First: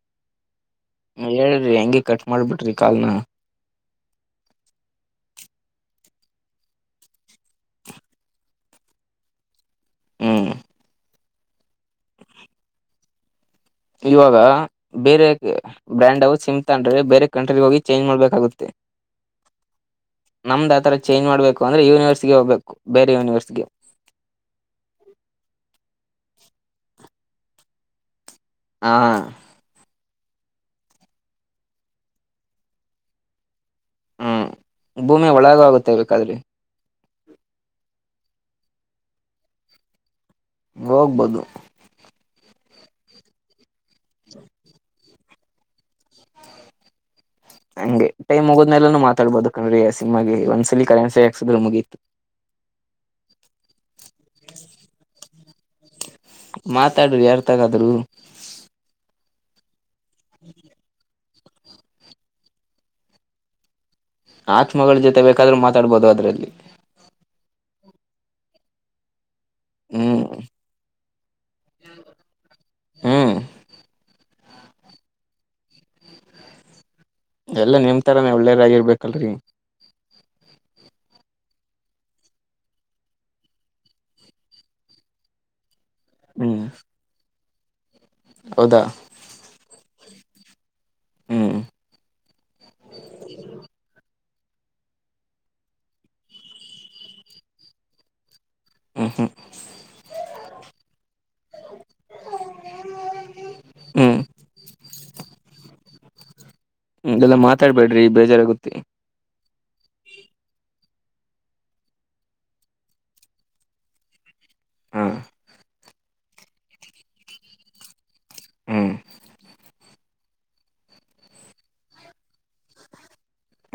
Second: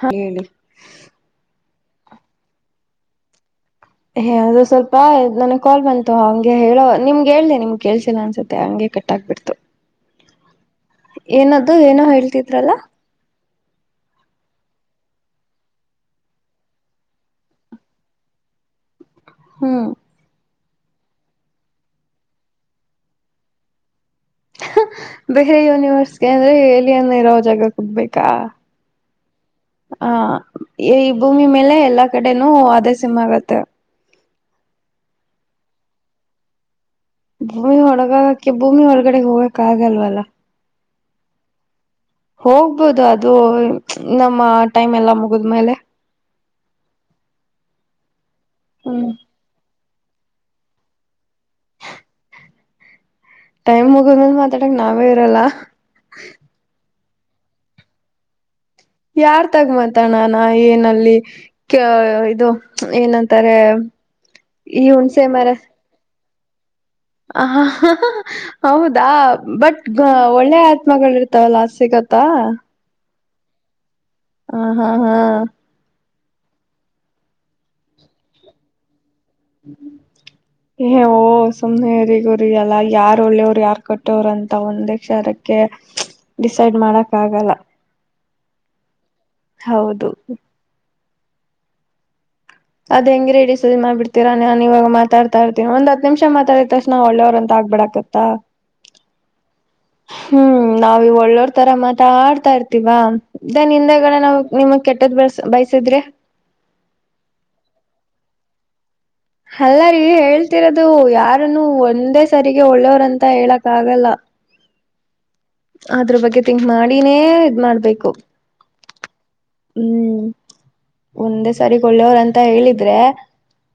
ಹಾ ಹೇಳಿ. ಹೇಳ್ರಿ ಹೆಂಗೆ ಕಟ್ ಮಾಡ್ಬಿಟ್ರಿ ಕಾಲ್ನ. ಹೇ ಅದು ಸ್ವಲ್ಪ ನನಗ್ ಕಾಲ್ ಬಂತು ಹಂಗೆ ಹೇಳೋ ನಿಮ್ಗೆ ಹೇಳ್ದ ನಿಮ್ಗೆ ಕೇಳ್ಸಿಲ್ಲ ಅನ್ಸುತ್ತೆ ಹಂಗೆ. ಕಟ್ಟಾಗಬಿಡ್ತು. ಹ್ಮ್. ಏನದ್ದು ಏನೋ ಹೇಳ್ತಿದ್ರಲ್ಲ. ಇವಾಗ ಬೇರೆ ಬ್ರ್ಯಾಂಡ್ ಸಿಮ್ ತಂಡ್ರೆ ಬೇರೆ ಕಂಟ್ರಿ ಹೋಗಿ ಚೇಂಜ್ ಮಾಡ್ಬೇಕಾಗುತ್ತೆ. ಹ್ಮ. ನಮ್ದ್ ಆಥರ ಚೇಂಜ್ ಮಾಡ್ಬೇಕು ಅಂದ್ರೆ ಯೂನಿವರ್ಸ್ಗೆ ಹೋಗ್ಬೇಕು ಬೇರೆ ಯೂನಿವರ್ಸ್ಗೆ. ಬೇರೆ ಯೂನಿವರ್ಸ್ಗೆ ಅಂದ್ರೆ ಎಲಿಯನ್ನ ಇರೋ ಜಾಗಕ್ಕೆ ಹೋಗ್ಬೇಕಾ. ಹಾ. ಹ ಈ ಭೂಮಿ ಮೇಲೆ ಎಲ್ಲಾ ಕಡೆನೂ ಅದೇ ಸಿಮ್ ಆಗತ್ತೆ. ಹ ಭೂಮಿ ಒಳಗ ಹೊಗುತ್ತೆ ಬೇಕಾದ್ರೆ. ಭೂಮಿ ಒಳಗಕ ಹಾಕಿ ಭೂಮಿ ಒಳಗಡೆ ಹೋಗಕ್ಕ ಆಗಲ್ವಲ್ಲ. ಹೋಗ್ಬೋದು. ಹೋಗ್ಬೋದು ಅದು ನಮ್ಮ ಟೈಮ್ ಎಲ್ಲ ಮುಗದಮೇಲೆ. ಹಂಗೆ ಟೈಮ್ ಮುಗೋದಮ್ಮೆ ಲೆನು ಹ್ಮ್ ಮಾತಾಡ್ಬೋದು ಕಣಲೆ ಯ. ನಿುಮಗೆ ಒಂದ್ಸಲ ಕಳ್ಳನಾಸ್ ಹಾಕ್ಸಿದ್ರೆ ಮುಗಿಯತು. ಟೈಮ್ ಮುಗಿದ್ಮೇಲ್ ಮಾತಾಡಕ್ ನಾವೇ ಇರಲ್ಲಾ ತಡ್ರಿ ಹೇಳ್ತಾಗಾದ್ರೂ. ಯಾರ್ ತಗ ಮಂತಣ್ಣಾನ ಏನಲ್ಲಿ. ಕ್ಯ್ ಇದು ಏನಂತಾರೆ. ಈ ಆತ್ಮಗಳ ಜೊತೆ ಹುಣ್ಸೆ ಮರ ಬೇಕಾದ್ರೂ ಮಾತಾಡ್ಬಹದು ಅದರಲ್ಲಿ. ಹ ಹೌದಾ ಬಟ್ ಹ್ಮ್ ಒಳ್ಳೆ ಆತ್ಮಗಳ ಇರ್ತಾವಲ್ಲ ಅಸ್ ಸಿಗತ್ತಾ. ಹು ಹ ಹ ಹ. ಎಲ್ಲಾ ನಿಮತಾರನ ಒಳ್ಳೇ ರಾಗಿರ್ಬೇಕಲ್ರರಿ. ಪ್ಚ್ಲ್ ಏ ಓಹ ಸುಮ್ನೆರಿಗೂರಿ ಅಲ್ಲ ಯಾರ ಒಳ್ಳೆಯವರು ಯಾರ್ ಕೊಟ್ಟೋವ್ರ ಅಂತ ಒಂದೇ ಕ್ಷಾರಕ್ಕೆ. ಪ್ಚ್ ಹ್ಮ್ ಡಿಸೈಡ್ ಮಾಡಕ್ ಆಗಲ್ಲ. ಹೌದಾ ಹೌದು ಹು ಅದ ಹೆಂಗ ರೀ ಡಿಸೈಡ್ ಮಾಡಬಿಡ್ತೀರಾ ನಾ ಇವಾಗ ಮಾತಾಡ್ತಾ ಇರ್ತನಿ ಒಂದ ಹತ್ತ್ ನಿಮಷ ಮಾತಾಡಿದ ತಕ್ಷಣ ಒಳ್ಳೆವರ ಅಂತ. ಬೀಡಾಕತ್ತಾ. ಉ ಹು ಹು ನಾವ ಇ ಒಳ್ಳೋರ್ ತರಾ ಮಾತಾಡ್ತಾ ಇರ್ತಿವಾ ದನ್ ಹಿಂದೆಗ ಹ್ಮ್ ನಾವ ನಿಮಗ್ ಕೆಟ್ಟದ್ ಬಸ ಬೈಸಿದ್ರೆ. ಹ್ಮ ಎಲ್ಲಾ ಮಾತಾಡ್ಬೇಡ್ರಿ ಬೇಜಾರಾಗುತ್ತಿ ಅಲ್ಲಾರ ಹೇಳ್ತಿರೋದು ಯಾರನು ಒಂದೇ ಸರಿಗೆ ಒಳ್ಳೇವರಂತ ಹೇಳಕ್ ಆಗಲ್ಲ ಹಾ ಅದ್ರ ಬಗ್ಗೆ ತಿಂಕ್ ಮಾಡಿನೇ ಇದ್ ಮಾಡ್ಬೇಕು. ಹು ಹು ಒಂದೇ ಸಾರಿ ಒಳ್ಳೆಯವರಂತ ಹೇಳಿದ್ರೆ.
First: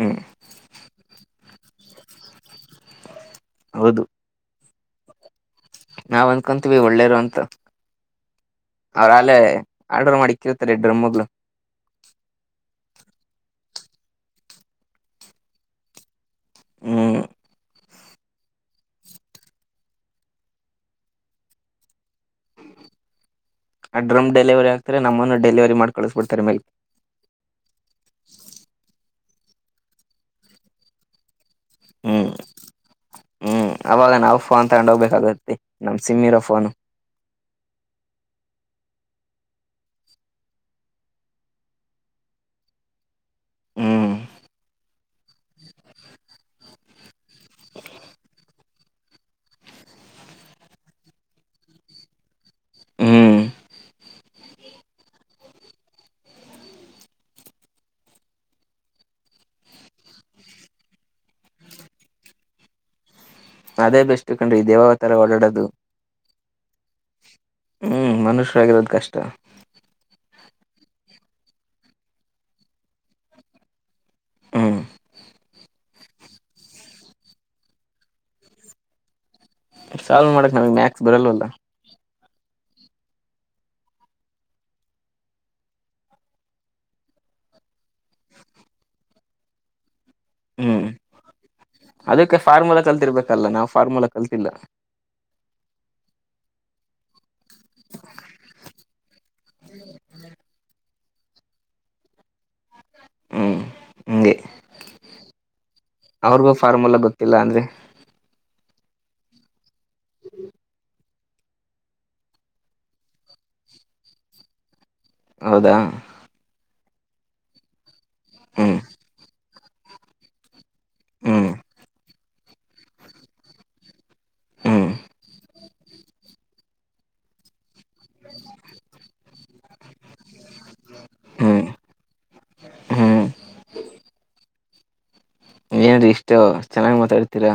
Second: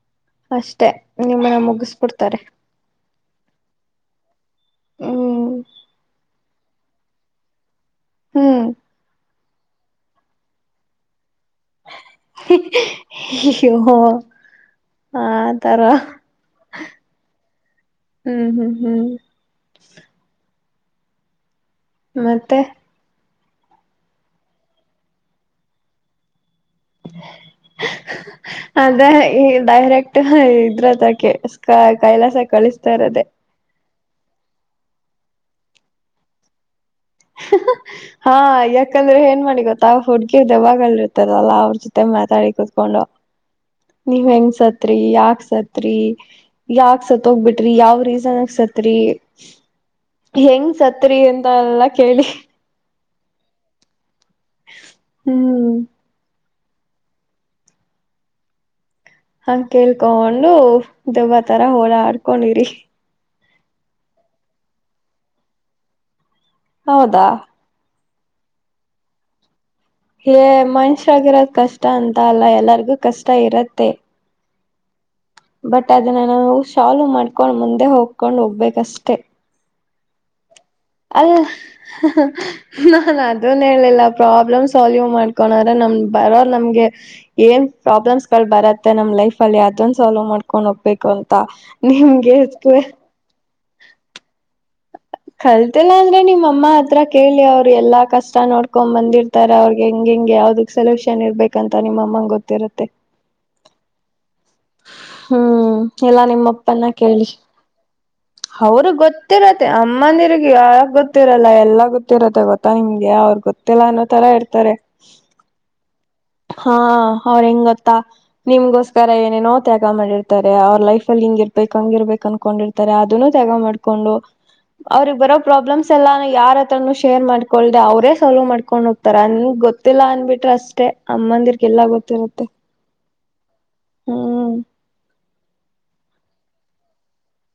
ಹ್ಮ್ ಅಷ್ಟೆ ನೀಮ್ಮ ಮನ ಮುಗಿಸಬಿಡ್ತಾರೆ ಹೌದು. ಹು. ನಾವ್ ಅಂದ್ಕೊಂತೀವಿ ಒಳ್ಳೇರು ಅಂತ ಹ್ಮ್ ಅವ್ರಾಲೇ ಆರ್ಡ್ರ್ ಮಾಡಿರ್ತಾರೆ ಡ್ರ ಮೊಲು ಆ ತರ ಹ್ಮ್ ಹ್ಮ್ ಹ್ಮ್ ಹ್ಮ್ ಮತ್ತೆ ಆ ಡ್ರಮ್ ಡೆಲಿವರಿ ಆಗ್ತ ನಮ್ಮನ್ನು ಡೆಲಿವರಿ ಮಾಡ ಕಳಿಸಸ್ಬಡ್ತ ಮೇಲೆ ಅದೇ ಡೈರೆಕ್ಟ್ ಇದ್ರದಕ ಕ ಹ್ಮ್ ಕೈಲಾಸ ಕಳಿಸ್ತ ಇಾರದೆೇ ಹ್ಮ್ ಅವಾಗ ನಾವು ಫೋನ್ ತಗೊಂಡು ಹೋಗ್ಬೇಕಾಗುತ್ತೆ ನಮ್ ಸಿಮ್ಮ್ ಇರೋ ಫೋನ್ ಹ ಹಾ ಯಾಕಡ್ರೆ ಏನ್ ಮಾಡಿ ಗೊತ್ತಾ ಹುಡ್ಗಿರ್ ದವಾಗಲ್ರ್ತದಲ್ಲ ಅವ್ರ ಜೊತೆ ಮಾತಾಡಿ ಕುೂತ್ಕೊಂಡು ಹ್ಮ್ ನೀವ್ ಹೆಂಗ್ಸತ್ ಸತ್ರಿ ಯಾಕ್ ಸತ್ರಿ ಯಾಕ ಸತ್ತೋಗ್ಬಿಟ್ರಿ ಯಾವ್ ರೀಸನ್ಕ್ ಸತ್ರಿ ಹೆಂಗ್ ಸತ್ರಿ ಎಂತ ಎಲ್ಲಾ ಕೇಳಿ ಹ್ಮ್ ಹ್ಮ್ ಹಂಗ ಕೇಳ್ಕೊಂಡೊಂಡು ದಬ್ಬತರ ಹೋಳಾ ಆಡ್ಕೊಂಡಿರಿ ಅದೇ ಬೆಸ್ು ಕಣ್ರಿ ದೇವಾವತರ ಓಡಾಡೋದು ಹೌದಾ ಹ್ಮ್ ಮನುಷ್ಯ ಆಗಿರೋದ್ ಕಷ್ಟ ಹೇ ಮನುಷ್ಯಾಗಿರೋದ್ ಕಷ್ಟ ಅಂತ ಅಲ್ಲ ಎಲ್ಲರಿಗೂ ಕಷ್ಟ ಇರತ್ತೆ ಹ್ಮ್ ಬಟ್ ಅದನ್ನ ನಾವು ಸಾಾಲವ್ ಮಾಡ್ಕೊಂಡು ಮುಂದೆ ಹೋಗಕೊಂಡು ಹೋಗ್ಬೇಕಷ್ಟೆ ಸಾಲ್ವ್ ಮಾಡಕ್ ನಮಗೆ ಮ್ಯಾಕ್ಸ್ ಬರಲ್ವಲ್ಲ ಹ್ಮ ನಾನನ್ ಅದನ್ ಹೇಳಲಿಲ್ಲ ಪ್ರಾಬ್ಲಮ್ ಸಾಲ್ವ್ ಮಾಡ್ಕೊಳ್ರ ನಮ ಬರೋ ನಮ್ಗೆ ಏನ್ ಪ್ರಾಬ್ಲಮ್ಸ್ ಗಳು ಬರುತ್ತೆ ನಮ್ ಲೈಫ ಅಲ್ಲಿ ಅದೊಂದು ಸಾಲ್ ಮಾಡ್ಕೊಂಡ್ ಹ್ಮ್ ಹೋಗಬೇಕು ಅಂತ ನಿಮ್ಗೆ ಫಾರ್ಮಲ ಕಲ್ತಿಲ್ಲ [inaudible] ಕಲ್ತಿಲ್ಲಾ ಅಂದ್ರೆ ನಿಮ್ ಅಮ್ಮ ಹತ್ರ ಕೇಳಿ ಅವ್ರು ಎಲ್ಲಾ ಕಷ್ಟ ನೋಡ್ಕೊಂಡ್ ಬಂದಿರ್ತಾರ ಅವ್ರಗೆ ಹೆಂಗ ಹೆಂಗ ಯಾವ್ದ ಸಲ್ಯೂಷನ್ ಇರ್ಬೇಕ ಅಂತ ನಿಮ್ಮ ಅಮ್ಮನ್ ಗೊತ್ತಿರುತ್ತೆ ಹ್ಮ್ ಹಗೆ ಹ್ಮ್ ಎಲ್ಲಾ ನಿಮ್ಮಪ್ಪನ ಫಾರ್ಮುಲಾ ಕೇಳಿ ಗೊತ್ತಿಲ್ಲ ಅಂದ್ರೆ ಅವ್ರ ಗೊತ್ತಿರತ್ತೆ ಅಮ್ಮಂದಿರ್ಗ ಯಾವಾಗ ಗೊತ್ತಿರಲ್ಲ ಎಲ್ಲ ಗೊತ್ತಿರತ್ತೆ ಗೊತ್ತಾ ನಿಮ್ಗೆ ಅವ್ರಗ್ ಗೊತ್ತಿಲ್ಲ ಅನ್ನೋ ತರ ಇರ್ತಾರೆ ಹೌದಾ ಹಾ ಅವ್ರ ಹೆಂಗತ್ತಾ ಹ್ಮ್ ನಿಮ್ಗೋಸ್ಕರ ಏನೇನೋ ತ್ಯಾಗ ಮಾಡಿರ್ತಾರೆ ಅವ ಲೈಫ್ ಅಲ್ಲಿ ಹ್ಮ್ ಹಿಂಗಿರ್ಬೇಕ ಹಂಗಿರ್ಬೇಕ ಅನ್ಕೊಂಡಿರ್ತಾರೆ ಅದನ್ನೂ ತ್ಯಾಗ ಮಾಡ್ಕೊಂಡು ಹ್ಮ್ ಅವ್ರಿಗೆಗ್ ಬರೋ ಪ್ರಾಬ್ಲಮ್ಸ್ ಎಲ್ಲಾನ ಯಾರತ್ರನು ಶೇರ್ ಮಾಡ್ಕೊಂಡ್ದೆ ಅವ್ರೇ ಸಾಲ್ವ್ ಮಾಡ್ಕೊಂಡು ಹೋಗ್ತಾರ ನನ್ಗೆ ಗೊತ್ತಿಲ್ಲ ಅಂದ್ಬಿಟ್ಟು ಅಷ್ಟೇ ಹ್ಮ್ ಅಮ್ಮಂದಿರ್ಗೆಲ್ಲ ಗೊತ್ತಿರುತ್ತೆ ಹ್ಮ್ ಹ್ಮ್ ಏನಾದ್ರ ಇಷ್ಟ ಚೆನ್ನಾಗ್ ಮಾತಾಡ್ತೀರಾ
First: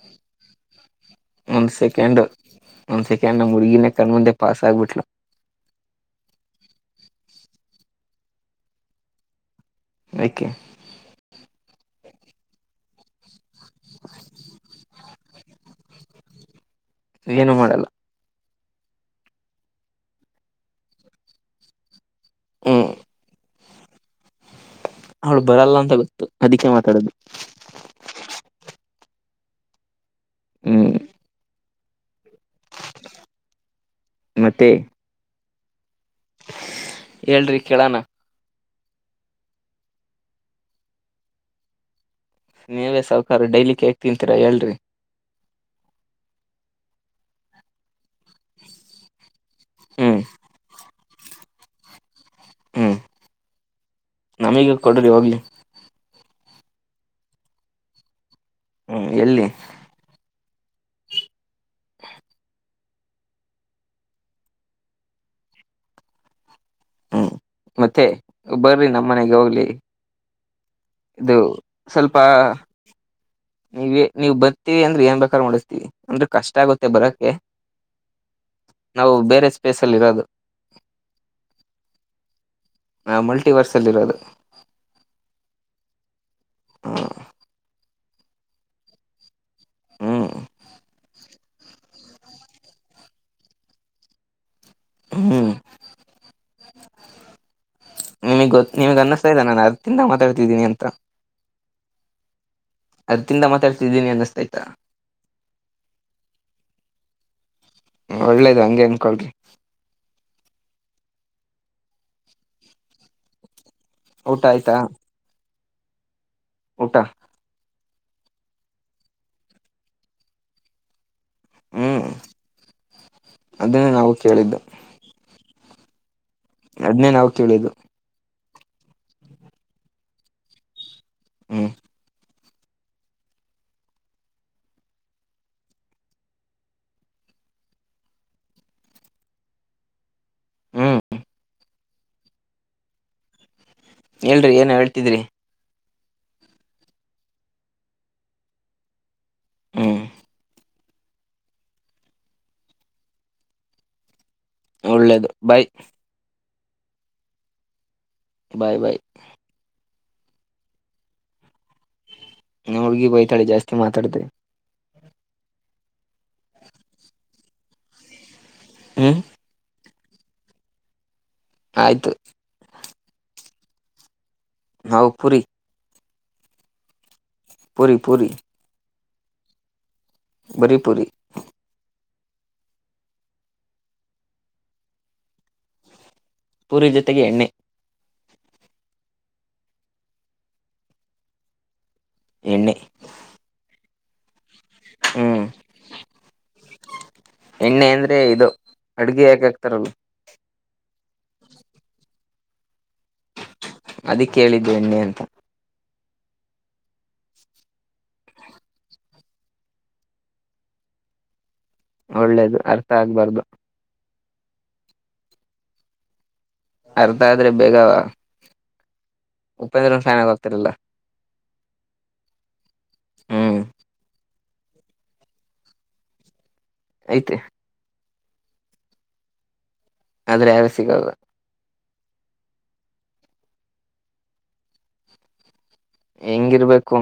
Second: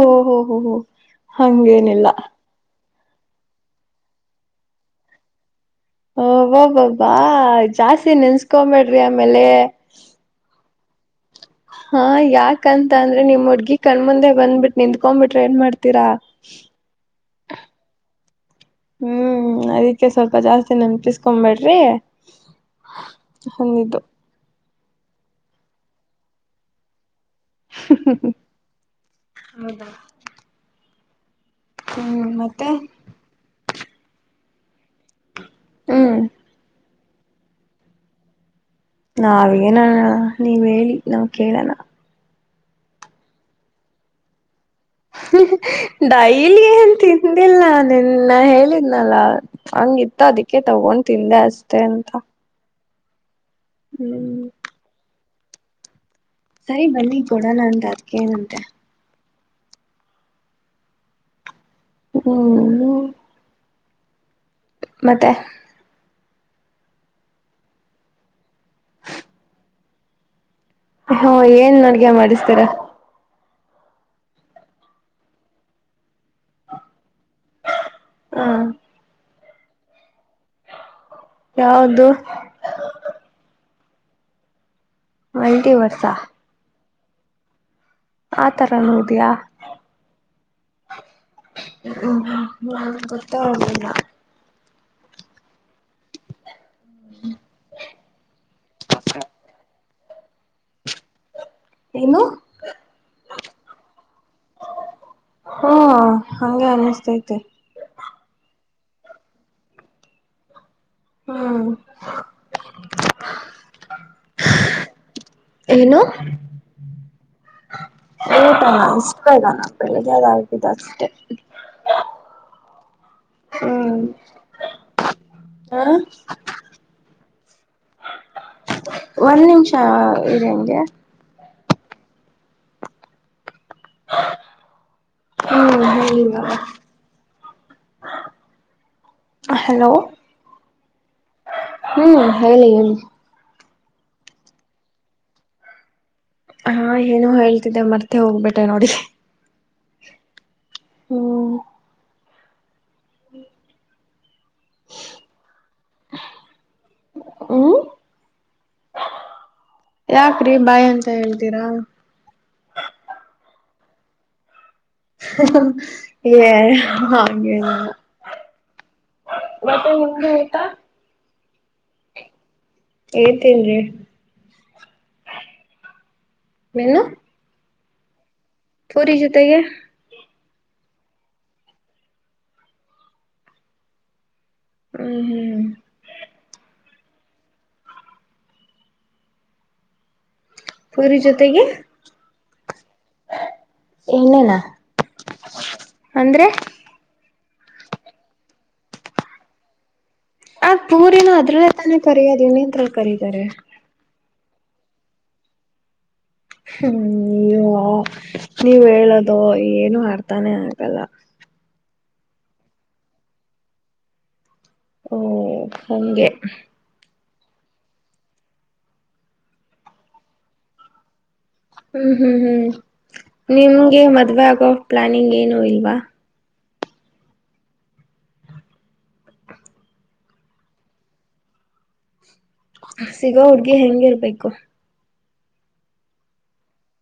ಓ ಹೋ ಹೋ ಹೋ ಒಂದ್ ಹಂಗೇನಿಲ್ಲ ಸೆಕೆಂಡ್ ಒಂದ್ ಸೆಕಂಡ್ಣ ಮುರ್ಗಿನ ಕಣ ಮುಂದೆ ಪಾಸ್ ಆಗ್ಬಿಟ್ಲು ಹಓಬಬಬ್ಬಾ ಜಾಸ್ತಿ ನೆನ್ಸ್ಕೊಬೇಡ್ರಿ ಆಮೇಲೆ ನಕ್ಕೆೆ ಹಾ ಯಾಕಂತ ಅಂದ್ರೆ ನಿಮ್ ಹುಡ್ಗಿ ಕಣ್ಮುಂದೆ ಬಂದ್ಬಿಟ್ಟ ನಿಂಕೊಬಿಟ್ರೆ ಏನ್ ಮಾಡ್ತೀರಾ [inaudible] ಏನು ಮಾಡಲ್ಲ ಹ್ಮ್ ಅದಕ್ಕೆ ಸ್ವಲ್ಪ ಜಾಸ್ತಿ ನೆನ್ಪಿಸಕೊಬೇಡ್ರಿ ಹ್ಮ್ ಹನ್ನದುು ಅವ್ಳು ಬರಲ್ಲ ಅಂತ ಗೊತ್ತು ಅದಕ್ಕೆ ಮಾತಾಡೋದು ಹೌದ ಹ್ಮ್ ಹ್ಮ್ ಮತ್ತೆ ಮತ್ತೆ ಹ್ಮ ಹೇಳ್ರಿ ಕೇಳೋಣ ನಾವೇನಣಣ ನೀವ್ ಹೇಳಿ ನಾವ್ ಕೇಳಣ ನೀವೇ ಸಾವಕಾರ ಡೈಲಿ ಕ ಹೇಕ್ ತಿಂತೀರಾ ಹೇಳ್ರಿ ೈಲಿ ಏನ್ ತಿಂದಿಲ್ಲ ನಿನ್ನ ಹೇಳಿದ್ನಲ್ಲ ಹ್ಮ್ ಹಂಗಿತ್ತು ಅದಕ್ಕೆ ತಗೊಂಡ್ ತಿಂದೆ ಅಷ್ಟೆ ಅಂತ ಹ್ಮ್ ಹ್ಮ್ ನಮಗ ಕೊಡರಿಿ ಇವಾಗ್ಲಿ ಸರಿ ಬನ್ನಿ ಕೊಡ ನ್ದು ಅದ್ಕ ಹ್ಮ್ ಎಲ್ಲಿ ಹ್ಮ್ಮ ಮತ್ತೆ ಹ್ಮ್ ಮತ್ತೆ ಬರ್ರಿ ನಮ್ಮ ಮನೆಗೆ ಹೋಗ್ಲಿ ಹ ಇದು ಏನ್ ಅಡ್ಗೆ ಸ್ವಲ್ಪ ಮಾಡಿಸ್ತೀರ ನೀವ ನೀವು ಬರ್ತೀವಿ ಅಂದ್ರೆ ಏನ್ ಬೇಕಾದ ನಡಿಸ್ತೀವಿ ಅಂದ್ರೆ ಕಷ್ಟ ಆಗುತ್ತೆ ಬರಕ್ ನಾವು ಬೇರೆ ಸ್ಪೇಸ್ ಅಲ್ಲಿ ಇರೋದು ಯಾವ್ದ ಚಲ್ಲದು ಅಲ್ಟಿ ವರ್ಷ ಹ್ಮ ಆ ತರ ನೋದಿಯಾ ಹ್ಮ್ ಹ್ಮ ಗತ್ತಲ್ಲ ಹ್ಮ್ ಹ್ಮ ನಿಮಗ್ ಗೊ ನಿಮ್ಗೆ ಅನ್ನ್ತಾ ಇಲ್ಲ ನಾನು ಅತ್ತಿಂದ ಮಾತಾಡ್ತಿದ್ದೀನಿ ಅಂತ ಏನು ಅದ ತಿಂದ ಮಾತಾಡ್ತಿದ್ದೀನಿ ಅನ್ನಸ್್ತ ಆಯ್ತಾ ತತ ಒಳ್ಳೇದು ಹಂಗಗೆ ಅನ್ಕಳಿ ಹ್ಮ ಊಟ ಆಯ್ತಾ ಏನು ಊಟಾ ಊಟಾನ ಇಷ್ಟ ಬೇಗಾನ ಅಕಲ್ಲದ ದ್ದ ಅಷ್ಟೆ ಅದನ್ನು ಹ್ಮ್ ನಾವು ಕೇಳಿದ್ದು ಹಾ ಅದನೇ ನಾವವು ಕೇಳು ಒಂದ್ ನಿಮಿಷ ಇದೆ ಹಂಗೆ ಹ್ಮ ಹ್ಮ ಹೇಳಗ ಹಲೋ ಹ್ಮ್ ಹ್ಮ್ ಹೇಳಿ ಹೇಳಿ ಎಲ್ರಿ ಏನ್ ಹೇಳ್ತಿದ್ರಿ ಹಾ ಏನು ಹೇಳ್ತಿದ್ದೆ ಮರ್ತೆ ಹೋಗ್ಬೇಟೆ ನೋಡಿ ಹಾ ಹ್ಮ ಒಳ್ಳೇದು ಬಾಯ್ ಹ್ಮ ಬಾಯ್ ಬಾಯ್ ಯಾಕ್ರಿ ಬಾಯಿ ಅಂತ ಹೇಳ್ತೀರಾ ನ ಹುಡ್ಗಿ ಬಯತಾಳೆ ಜಾಸ್ತಿ ಮಾತಾಡ್ತ ಯ ಹಾಗ ಹ ಮತ್ತ ನಿಂದ ಆಯ್ತಾ ಆಯ್ತು ಏನ್ ತಿಂದ್ರಿ ಸೋವ್ ಪುರಿ ಮನು ಪುರಿ ಪುರಿ ಪೂರಿ ಜೊತೆಗೆ ಬರಿಪುರಿ ಹ್ಮ್ ಹ್ಮ್ ಹ್ಮ್ ಸೂರ್ಯ ಜೊತೆಗೆ ಎಣ್ಣೆ ಪುರಿ ಜೊತೆಗೆ ಎಣ್ಣೆ ಏನೇನಾ ಹ್ಮ್ ಅಂದ್ರೆ ಎಣ್ಣೆ ಅಂದ್ರೆ ಇದು ಅಡ್ಗೆ ಯಾಕೆ ಹಕ್ತಾರಲ್ವಾ ಆ ಪೂರಿನ ಅದ್ರಲ್ಲೇ ತಾನೇ ಕರಿದ ಇನ್ನಂದ್ರ ಕರೀತಾರೆ ಅದಿಕ್ ಕೇಳಿದ್ದ ಎಣ್ಣೆ ಅಂತ ಹ್ಮ ನೀ ನೀವ್ ಹೇಳದು ಏನು ಆರ್ತಾನೆ ಆಗಲ್ಲ ಒಳ್ಳೇದು ಅರ್ಥ ಆಗ್ಬಾರ್ದು ಓ ಹಂಗೇ ಅರ್ಧ ಆದ್ರೆ ಬೇಗವಾ ಉಪೇಂದ್ರ ಸಾಂಗ್ ಹೋಗ್ತಿರಲ್ಲ ಹ್ಮ್ ಹ್ಮ್ ಹ್ಮ್ ಹ್ಮ್ ನಿಮ್ಗೆ ಮದ್ವೆ ಆಗೋ ಪ್ಲಾನಿಂಗ್ ಏನು ಇಲ್ವಾ ಐತೆ ಆದ್ರೆ ಯಾರ ಸಿಗದು ಸಿಗೋ ಹುಡ್ಗಿ ಹೆಂಗಿರ್ಬೇಕು ಹೆಂಗಿರ್ಬೇಕು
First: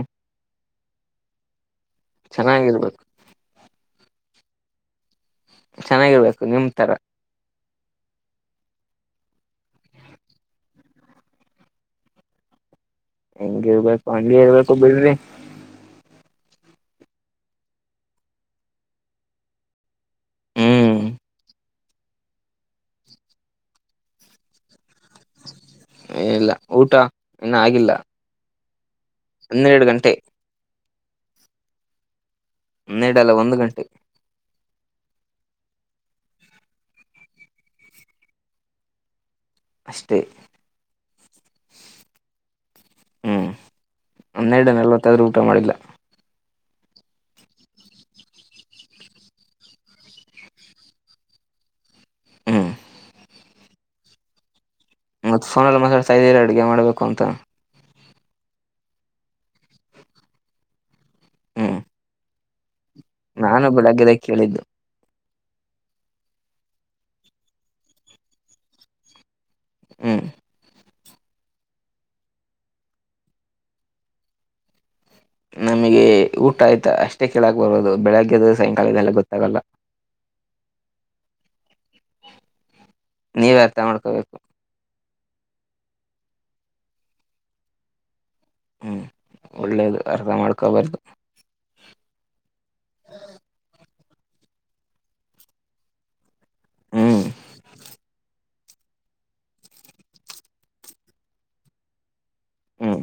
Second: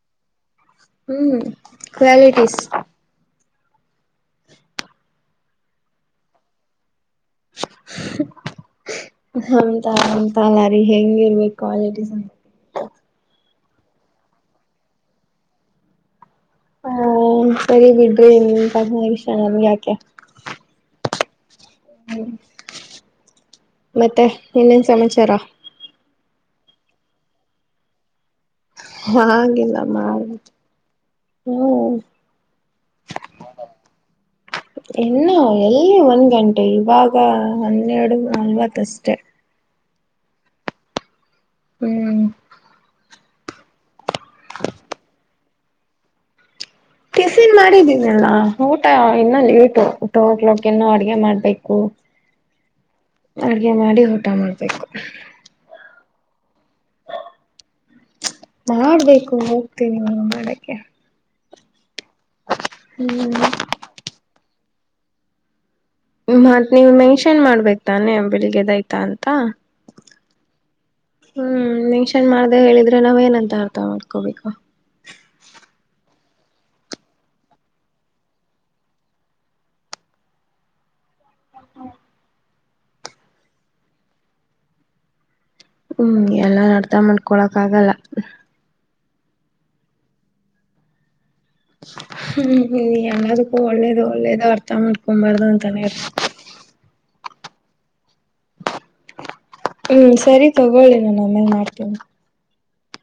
ಹ್ಮ್ ಕ್ವಾಲಿಟೀಸ್ ಚೆನ್ನಾಗಿರ್ಬೇಕು ಚೆನ್ನಾಗಿರ್ಬೇಕು ನಿಮ ತರ [inaudible] ಹಂತ ಅಂತ ಅಲ್ಲಾರಿ ಹೆಂಗಿರ್ಬೇಕು ಕ್ವಾಲಿಟೀಸ್ ಅಂತ ಹೆಂಗ ಇರ್ಬೇಕು ಹಂಗಗೆ ಇರ್ಬೇಕು ಬಿಡ್ರಿ ಹ್ಮ ಸರಿ ಬಿಡ್ ವಿಷ ನಮ ಯಾಕ ಹ್ಮ್ ಹ್ಮ ಮತ್ತೆ ಇನ್ನೇನ್ ಸಮಾಚಾರ ಇಏ ಇಲ್ಲ ಊಟ ಇನ್ನ ಆಗಿಲ್ಲ ಆಗಿಲ್ಲ ಹನ್ನೆರಡು ಗಂಟೆ ಮಾಡಬೇಕು ಅನ್ನೆರ್ದಲ್ಲ ಒಂದು ಗಂಟೆ ಇನ್ನು ಎಲ್ಲಿ ಒಂದ್ ಗಂಟೆ ಇವಾಗ ಹನ್ನೆರಡು ನಲ್ವತ್ತಷ್ಟೆ ಅಷ್ಟೇ ಹ್ಮ್ ಹ್ಮ್ ನನ್ನೆರಡ ನಲ್ವತ್ತಾದ್ರೂ ಊಟ ಮಾಡಿಲ್ಲ ಟಿಪಿನ್ ಮಾಡಿದ್ದೀನಲ್ಲ ಊಟ ಇನ್ನ ಲೇಟು ಊಟ ಓ ಕ್ಲಾಕ್ ನೋ ಅಡಗೆ ಮಾಡ್ಬೇಕು ಹಾ ಅಡ್ಗೆ ಮಾಡಿ ಊಟ ಮಾಡ್ಬೇಕು ಮತ್ತತ್ ಫೋನಲ್ಲ ಮಾತಾಡ್ತಾ ಇದ್ದೀರ ಅಡ್ಗೆ ಮಾಡ್ಬೇಕು ಅಂತ ಮಾಡ್ಬೇಕು ಹೋಗ್ತೀನ ನು ಮಾಡಕ್ಕೆ ಹ್ಮ ಹ್ಮ್ ನಾನುಬ್ ಬೆಳಗ್ಗೆದ ಕೇಳಿದ್ದು ಮತ್ ನೀವ್ ಮೆನ್ಷನ್ ಮಾಡ್ಬೇಕೇ ತಾನೆ ಬೆಳಿಗ್ಗೆದಯ್ತಾ ಅಂತ ಹ್ಮ್ ಹ್ಮ್ ಮೆನ್ಷನ್ ಮಾಡ್ದ ಹೇಳಿದ್ರೆ ನಾವ್ ಏನಂತ ಅರ್ಥ ಮಾಡ್ಕೋಬೇಕು ನಮಗೆ ಊಟ ಆಯ್ತಾ ಅಷ್ಟೇ ಕೇಳಳಕ್ ಬರೋದು ಬೆಳಗ್ಗೆದ ಸಾಯಂಕಾಲದೆ ಎಲ್ಲ ಗೊತ್ತಾಗಲ್ಲ ಹ ನೀವ್ ಅರ್ಥ ಮಾಡ್ಕೋಬೇಕು ಹ್ಮ್ ಎಲ್ಲಾ ನಡ್ತಾ ಮಾಡ್ಕೊಳಕ್ ಆಗಲ್ಲ ಹ್ಮ್ ಒಳ್ಳೇದು ಅರ್ಥ ಮಾಡ್ಕೊಬಾರ್ದು ಹ್ಮ್ ನದಕ್ಕೂ ಒಳ್ಳೇದು ಒಳ್ಳೇದು ಅರ್ಥ ಮಾಡ್ಕೊಬಾರ್ದು ಅಂತಾನೇ ಹ್ಮ್ ಹ್ಮ್ ಸರಿ ತಗೊಳ್ಳಿ ನಾ ಆಮೇಲ್ ಮಾಡ್ತೇನ ಹ್ಮ್